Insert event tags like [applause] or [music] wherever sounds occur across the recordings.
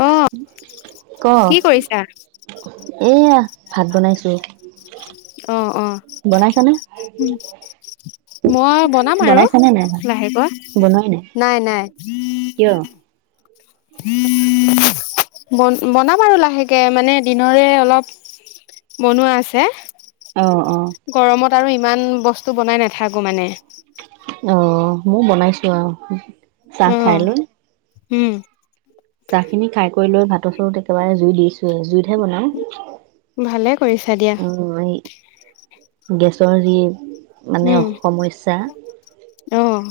অ ক? কি কৰিছা এয়া ভাত বনাইছো অ অ বনাইছানে মই, বনাম আৰু বনাইছানে নাই ভাত? লাহেকৈ নাই নাই কিয়? ন বনাম আৰু লাহেকে মানে দিনৰে অলপ বনোৱা আছে অ', অ'। গৰমত আৰু ইমান বস্তু বস্তু বনাই নাথাকোঁ মানে হয় [unintelligible] অ মই বনাইছো আৰু, চাহ অ খাই লৈ উম চাহ খিনি খাই কৰি লৈ ভাতৰ চৰুত একেবাৰে জুই দিছোে জুইতহে বনাও ভালে কৰিছা দিয়া গেছৰ যি মানে সমস্যা আহ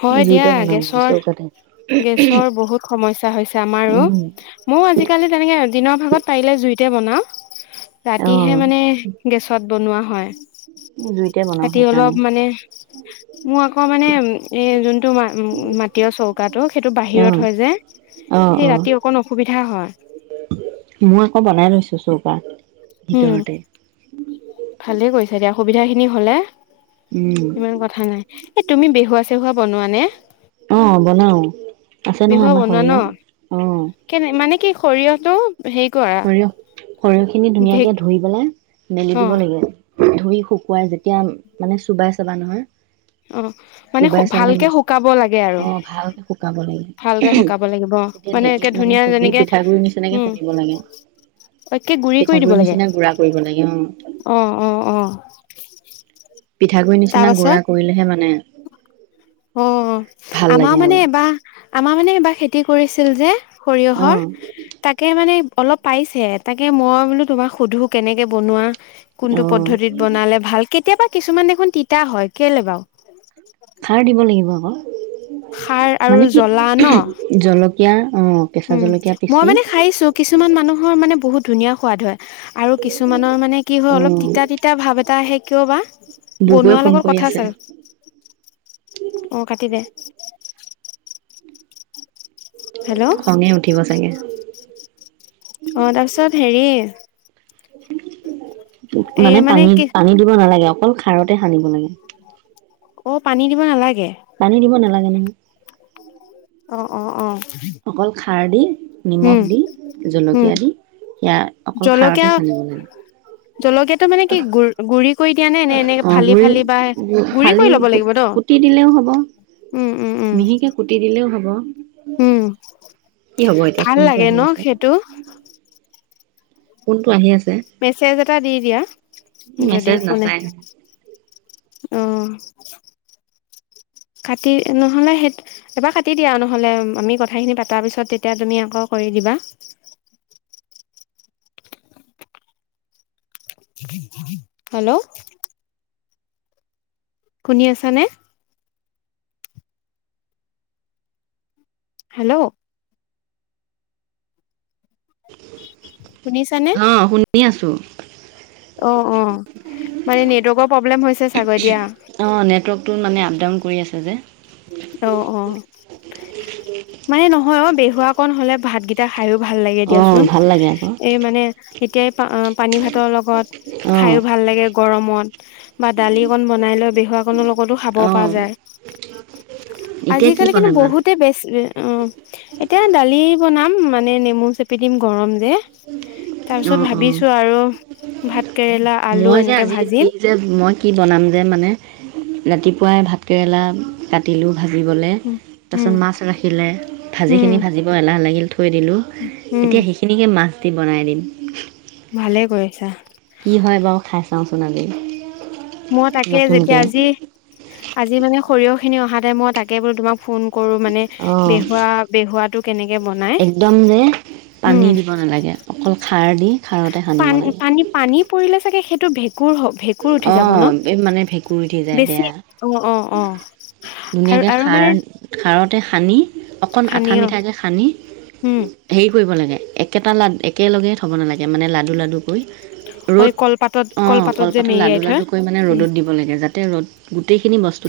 হয় দিয়া জুইতে বনাও মই গেছৰ চৌকাতে গেছৰ বহুত সমস্যা হৈছে আমাৰো উম, ময়ো আজিকালি তেনেকে দিনৰ ভাগত পাৰিলে জুইতে বনাওঁ ৰাতিহে অ'। মানে গেছত বনোৱা হয় উ জুইতে বনাও ৰাতি সেইকাৰণে। অলপ মানে মোৰ আকৌ মানে এ যোনটো ম মাটি চৌকাটো সেইটো বাহিৰত অ', হয় যে অ', সেই অ', ৰাতি অকন অসুবিধা হয় চৌখা উম ভালে কৈছ তেতিয়া সুবিধাখিনি হলে উম। ইমান কথা নাই। এ তুমি বেহুৱা চেহুৱা বনোৱা নে অ বনাও আছে নহয় বেহুৱা আমাৰ বনোৱা ন সৰিয়হ অ কেনে মানে কি সৰিয়হটো হেৰি কৰা সৰিয়হ সৰিয়হ খিনিত ঢেক ধুনীয়াকে ধুই পেলাই মেলি অ দিব লাগে ধুই শুকুৱাই যেতিয়া মানে চুবাই চাবা নহয় অ মানে চোবাই চালে ভালকে মচ শুকাব লাগে আৰু অ', ভালকে শুকাব লাগে ভালকে শুকাব লাগিব অ তেতিয়া মানে একে ঢেঁকীত ধুনীয়া খুন্দি যেনেকে পিঠাগুৰি নিচিনাকে উম খুন্দিব লাগে একে পিঠাগুৰি নিচিনা গুডা কৰিব লাগে অ আহ আহ আহ পিঠাগুড়ি নিচিনা গুডৰা কৰিলেহে মানে উ উ আমাৰ মানে এবাৰ আমাৰ মানে এবাৰ খেতি কৰিছিল যে সৰিয়হৰ অ', তাকে মানে অলপ পাইছে তাকে মই বোলো তোমাক সোধো কেনেকে বনোৱা কোনটো অ', পদ্ধতিত বনালে ভাল কেতিয়াবা কিছুমান দেখোন তিতা হয় কেলে বাও কিবা আকৌ সাৰ আৰু মানে কি জ্বলা ন জলকীয়া অ কেঁচা উম জলকীয়া মই পিচি মানে খাইছো কিছুমান মানুহৰ মানে। মানে বহুত ধুনীয়া সোৱাদ হয়। আৰু কিছুমানৰ, মানে, কি হয়, অলপ অ', তিতা-তিতা ভাব এটা আহে কিয় বা? বুবুৱে বনোৱাৰ ফোন লগত কৰি কথা আছে, আৰু অ', কাটি দে হেল্ল', অ'। খঙে উঠিব চাগে। তাৰ পিছত, হেৰি [unintelligible] এই মানে পানী, কি পানী দিব নালাগে অকল খাৰতেই সানিব লাগে। অ', পানী দিব নালাগে পানী দিব নালাগে নহয় [unintelligible] অ', অ', অ'। অকল খাৰ দি, নিমখ উম, দি, উম, জলকীয়া দি, সেয়া অকল জলকীয়া খাৰতেই সানিব জলকীয়াটো মানে কি লাগে। গুৰ গুৰি কৰি দিয়া নে? নে, এনেকে অ গুৰি ফালি-ফালি বা গুৰি ফালি কৰি ল'ব লাগিব ন? কুটি দিলেও হ'ব উম, উম, উম। ব উম। ভাল ফোনটো লাগে আহি ন? আছে সেইটো ফোনটো আহি আছে মেছেজ এটা দি দিয়া, যদি মেছেজ ফোনে নাচায় আহিছে অঁ, কাটি। নহ'লে, সেই এবাৰ কাটি দিয়া। আৰু নহ'লে, আমি কথাখিনি পাতাৰ পিছত, তেতিয়া তুমি আকৌ কৰি দিবা হেল্ল' শুনি আছানে? হেল্ল' [unintelligible] অ', শুনি আছোঁ। ছো অ', অ'। মানে, নেটৱৰ্কৰ প্ৰব্লেম হৈছে চাগৈ দিয়া। অ', নেটৱৰ্কটো, মানে আপ-ডাউন কৰি আছে যে অ', অ'। মানে নহয়। অ', বেহুৱাকণ হ'লে, ভাতকেইটা খায়ো ভাল লাগে অ দিয়াচোন। ভাল লাগে আকৌ এই মানে এতিয়াই, আ, পানীভাতৰ লগত খায়ো ভাল লাগে গৰমত, বা, দালি অকণ বনাই লৈ, বেহুৱকণৰ লগতো খাব অ পাৰা অ যায়। এতিয়া কি আজিকালি, কিন্তু, বনাবা? বহুতে বেছে অ', এতিয়া দালি বনাম। মানে নেমু চেপি দিম, গৰম যে তাৰ পিছত অ', অ'। ভাবিছো আৰু ভাত কেৰেলা আলু মই যে এনেকে আজি কি ভাজিম যে মই কি বনাম যে মানে ৰাতিপুৱাই ভাতকৰেলা কাটিলোঁ ভাজিবলৈ উম তাৰপিছত মাছ ৰাখিলে উম ভাজিখিনি ভাজিব এলাহ লাগিল থৈ দিলোঁ উম এতিয়া সেইখিনিকে মাছ। বনাই দিম। ভালে কৰিছা। কি হয় বাৰু খাই চাওঁচোন আজি মই তাকে যেতিয়া নতুনকে। আজি আজি মানে সৰিয়হখিনি অহাতে মই তাকে তোমাক ফোন কৰো মানে অ', বেহুৱা বেহুৱাতো একদম যে পানী উম দিব নালাগে অকল খ পান পানী পানী পৰিলে চাগে টো ভেট অ এই মানে ভেকুুৰী উ দি যায় বেছি বেয়া অ অ অ আৰু ধুনীয়াকে আৰু মানে খাৰ খাৰতে সানি অকণ খানি আঠা অ মিঠাকে সানি উম হেৰি কৰিব লাগে একেটা লাড একেলগেই থ'ব নালাগে মানে লাডু লাডু কৈ হয় ৰ'দ কলপাতত অ কলপাতত অকল যে পাতত লাডু মেৰিয়াই লডু থয় কৰি মানে ৰ'দ উম দিব লাগে যাতে ৰ' গোটেইখিনি বস্তু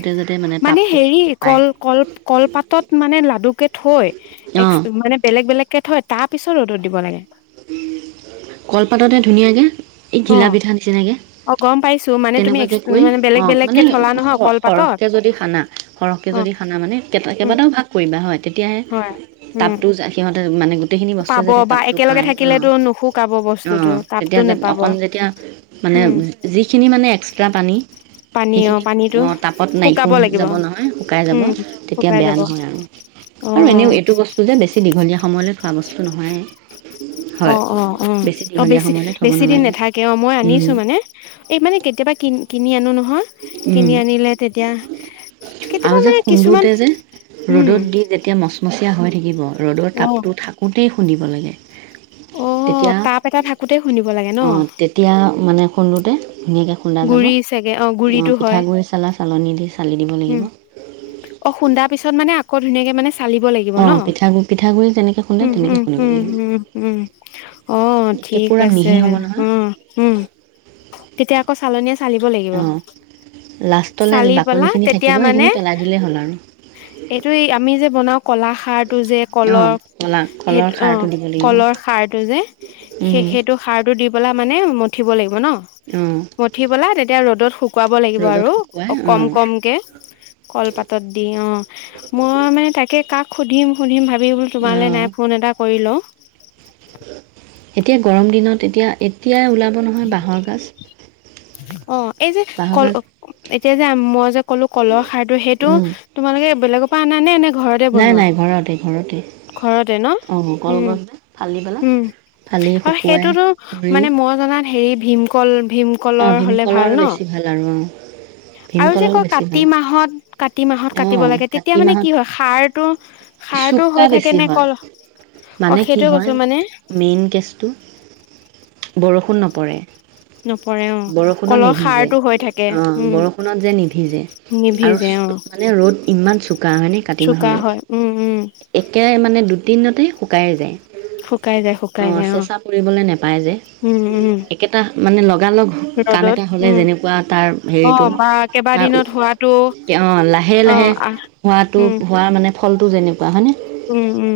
মানে হেৰি কল কল কলপাতত মানে লাডুকেইটা। অঁ থৈ মানে বেলেগ বেলেগ। তাকে থয় তাৰ পিছত ৰ'দত দিব লাগে। কলপাততে ধুনীয়াকে এই অ ঘিলা পিঠা নিচিনাগে অ গম পাইছো মানে তুমি এক্স তেনেকুৱাকে কৰি মানে অ বেলেগ মানে বেলেগকে থলা নহয় কলপাতত সৰহকে যদি সানা সৰহকে অ যদি সানা মানে উম কেইবাটাও ভাগ কৰিবা হয় তেতিয়াহে হয় উম টাবতটো সিহঁতে মানে গোটেইখিন বস্তুু পাব যাতে বা তাপটো একেলগে অ থাকিলেতো নুশুকাব অ বস্তুটো তাপতো তেতিয়া নেপাব অকল যেতিয়া মানে উম যিখিনি মানে। যা পানী। পানী অ সেইখিনি পানীটো আহ তাপত নাই শুকাব শুহি লাগিব যাব নহয় শুকাই যাব উম তেতিয়া শুকাই বেয়া যাব নহয় আৰু অ আৰু এনেও এইটো বস্তু যে বেছি দীঘলীয়া সময়লে থোৱা বস্তু সটো নহয়। অ হয় অ অ অ দীঘলীয়া বেছি সময়লৈ থ'ব বেছি দিন নালাগে নাথাকে। অ মই উম, আনিছো মানে এই মানে কেতিয়াবা কিন কিনি আনো নহয়। উম কিনি আনিলে তেতিয়া কেতিয়াবা আৰু যে মানে কিছুমান খুন্দোতে যে উম ৰ'দত দি যেতিয়া মচু। হৈ থাকিব। ৰ'দৰ অ তাপটো থাকোঁতেই শুন্দিব লাগে। অ তেতিয়া তাপ এটা থাকোতে খুন্দিব লাগে ন অ তেতিয়া মানে সুন্দ [unintelligible] ধুনীয়াকৈ খোন্দা যাব। গুৰি চাগে অ গুৰিটো পিঠা হয় গুডৰি চালা চালনী উম অ খুন্দা পিছত মানে আকৌ ধুনীয়াকে ফালিব লাগিব অঁ ন পিঠাগুড়ি পিঠাগুড়ি যেনেকৈ খুন্দে তেনেকৈ খুন্দিব লাগিব উম-উম-উম-উম-উম অ একে থিক পূৰা আছে। মিহি হ'ব নহয় উম-উম তেতিয়া আকৌ চালনী অ লাষ্টলে বাকলি খিনি থাকি মান এইটো আমি যে বনাও কলা খাৰ। তোযে অঁ কলৰ কলা হে কলৰ অ খাৰটো দিব লাগিব কলৰ সাৰটো যে উম, সেইটো সাৰটো দি পেলা মানে মঠিব লাগিব। মন অঁ মুঠি পেলাই ৰ'দ ত শুকুৱাই। শুকুৱাব লাগিব ৰ'দত আৰু শুকুৱাই অ অঁ কম-কম। কলপাতত দি অ মই মানে তাকে কাক সুধিম-সুধিম ভ ভাবি বোলো তোমালে অঁ নাই ফোন এটা কৰি লওঁ। এতিয়া গৰম দিনত এতিয়া গৰম দিন উল অ এই যে, বাঁহৰ কল গাজ এতিয়া যে মই যে ক'লো কলৰ সাৰটো সেইটো। তোমালোকে বেলেগৰ পৰা নানে এনে নাই-নাই ঘৰতে-ঘৰতে ঘৰতে ন অ কলগছ উম ন ভাল উম আৰু সেইটোতো পুৰি মানে মই জনা হেৰি ভীমকল। অঁ ভীমকলৰ হলে ভাল ভীমকলৰ ন বেছি ভাল আৰু অঁ আৰু যে ভীমকলৰ কয় বেছি কাতি ভাল মাহত কাতি মাহত কাটিব অঁ লাগে তেতিয়া কাতি মানে কি মাহত হয় সাৰটো সাৰতো চুকা হৈ থাকে বেছি নে হয় কল অ মানে কি সেইটোয় কৈয়ছো। হয় মেইন কেছটো। বৰষুণ নপৰে। নপৰে অ বৰষুণত কলৰ নিভিজে সাৰটো হৈ থাকে অ উম বৰষুণত যে নিভিজে আৰু নিভিজে অ মানে ৰ'দ ইমান চোকা হয়নে কাতি চোকা হয় উম উম মাহৰদ একে মানে দু দিনতেই শুকাই যায়। শুকাই যায় শুকাই অ যায় চেচা কৰিবলৈ নোপায় যে উম উম উম একেটা মানে লগ লগালগ কাম ৰ'দত এটা হ'লে যেনেকুৱা তাৰ অ হেৰিটো বা তাৰ কেইবাদিনত হোৱাটো তেওঁ লাহে অ লাহে আহ হোৱাটো উম হোৱাৰ মানে ফলটো যেনেকুৱা হয়নে উম উম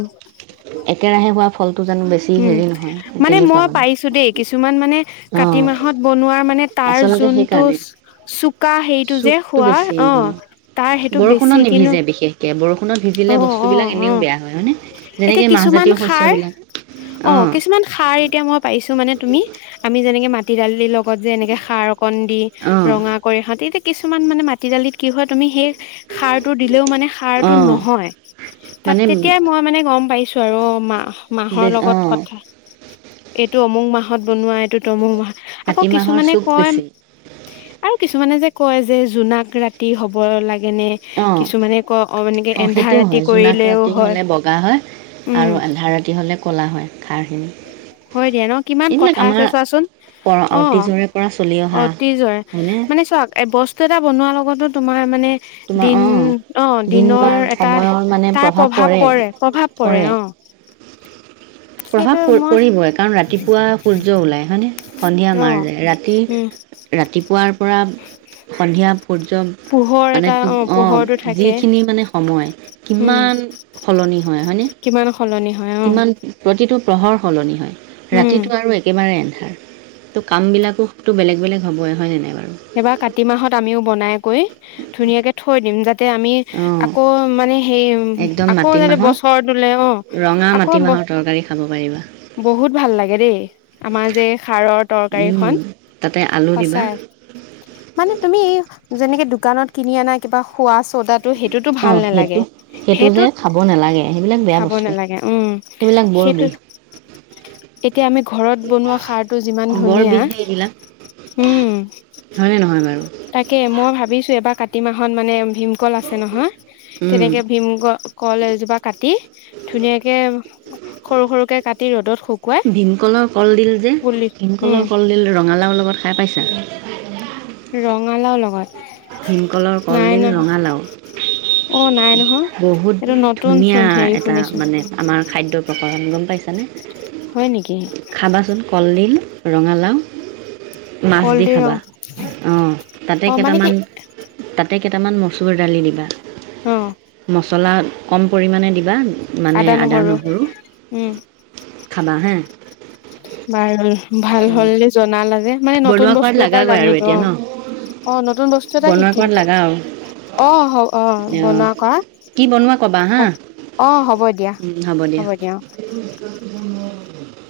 একেৰাহে হোৱা তো যেনো বেছি হেৰি নহয়েই তেনেকুৱা মানে আছো দেই কিছুমান মানে কাতি অঁ মাহত বনোৱাৰ মানে তাৰ আচলতে যোনটো সেইকাৰণে চোকা সেইটো যে চুকটো খোৱা বেছি অ অঁ তাৰ সেইটো বেছি বৰষুণত কিনু নিভিজে বিশেষকে বৰষুণত ভিজিলে অ অ বস্তুবিলাক অ এনেও বেয়া হয় হয়নে? এতিয়া যেনেকে কিছুমান মাহজাতীয় খাৰ। শস্যবিলাক অ কিছুমান সাৰ এতিয়া মই পাই পিছো মানে তুমি আমি। তেনেকে মাটি দালি লগত। লগত যে এনেকে সাৰ অকণ দি অ', ৰঙা কৰি হাতে কিছুমান মানে মাটি দালিত কি হয় তুমি সেই সাৰতটো দিলেও মানে সাৰতটো অ', নহয় তাত মানে তেতিয়াই মই মানে গম পাইছো তেৰ মাহৰ। মাহৰ লগত অ', কথা এইটো অমুং মাহ ত বনোৱা এইটো তমু ম আকৌ কাতি মাহৰ কিছুমানে চুক কয় বেছি আৰু কিছুমানে যে কয় যে জোনাক ৰাতি হ'ব লাগে। কেনে অ', কিছুমানে ক মানেকে অ', এন্ধাৰ সেইটোও ৰাতি হয় জোনাক কৰিলেও ৰাতি হয় হ'লে বগা হয় উম আৰু আন্ধা ৰাতি হ'লে ক'লা হয় খাৰখিনি হয় দিয়া ন কিমান এইবিলাক কথা আছে আমাৰ চোৱাচোন পৰা অ অতীজৰে পৰা চলি অহা অতি জৰে হয়নে মানে চোৱা বস্তু এটা বনোৱা লগতো তোমাৰ মানে তোমাৰ দিন অ', অ দিন দিনৰ বাৰ এটা সময়ৰ মানে তাৰ প্ৰভাৱ পৰে প্ৰভাৱ পৰে অ সেইটো প্ৰভাৱ মই পৰিবই কাৰণ ৰাতিপুৱা সূৰ্য ওলায় হয়নে সন্ধিয়া অ মাৰ যায় ৰাতি উম ৰাতিপুৱাৰ পৰা সন্ধিয়া সূৰ্য পোহৰ মানে এটা কি অ অঁ পোহৰটো থাকে যিখিনি মানে সময় উম কিমান সলনি হয় হয় মানে কিমান সলনি হয় অ কিমান পতিতো। প্ৰহৰ সলনি হয়। উম ৰাতিটো আৰু একেবাৰেন ত কাম বিলাকো বেলেগ বেলেগ হবই হয় জানাই বাৰু এইবাৰ কাতি মাহত আমিও বনাই। কৈ ধুনীয়াকে থৈ দিম যাতে আমি অঁ আকৌ মানে। সেই একদম আকৌ জান মাটিমাহৰ বছৰটোোলে অ ৰঙা আকৌ মাটিমাহৰ তৰকাৰী খাব পাৰিবা বহুত ভাল লাগে দেই আমাৰ যে খাৰৰ তৰকাৰী খ তাতে আলু দিবা সচাই মানে তুমি যেনেকে দোকানত কিনি অনা কিবা সোৱাচ চদটো সেইটোতো ভাল অঁ নালাগে সেইটো সেইটো যে সেইটোত খাব নালাগে সেইবিলাক বেয়া খাব বস্তু নালাগে উম সেইবিলাক বৰ বিষ সেইটোত এতিয়া আমি ঘৰত বনোৱা সাৰটো যিমান বৰ ধুনীয়া বিষহে এইবিলাক হম। হয়নে নহয় বাৰু তাকে মই ভাবিছো এবাৰ কাতি মাহত মানে? ভীমকল আছে নহয় উম, তেনেকে ভীমকল। কল এজোপা কাটি ধুনীয়াকে সৰু সৰুকে কি ৰ'দত শুকুৱাই ভীমকলৰ কলডিল যে পুলি উম ভীমকলৰ কলডিল ৰঙালাওৰ লগত খাই পাইছো। ৰঙালাও লগত ভীমকলৰ নাই কলডিল নহ ৰঙালাও অ নাই ন বহুত ধুনীয়া এটা শুনিছো মানে আমাৰ খাদ্য প্ৰ ঘৰম গম পাইছানে? হয় নেক খাবাচোন কলডিল ৰঙালাও মাছ দি কলডিল খাবা অ তাতে অ মানে কি কেইটামান তাতে কেইটামান মচুৰ দালি দিবা। অ মছলা কম পৰিমাণে দিবা। মানে আদা নহৰু খাবা হে বাৰ ভাল হলেলে জনা লাগে। মানে নতুন বনোৱা কৰাত বস্তু এটা লাগাগৈ আৰু জানিলো অ এতিয়া ন অ নতুন বস্তু এটা বনোৱা কৰাত শিকিলো লাগা আৰু অ হ অ বনোৱা অঁ কৰা কি বনোৱা ক'বা অ হা অ হ'ব দিয়া হ'ব দিয়া অ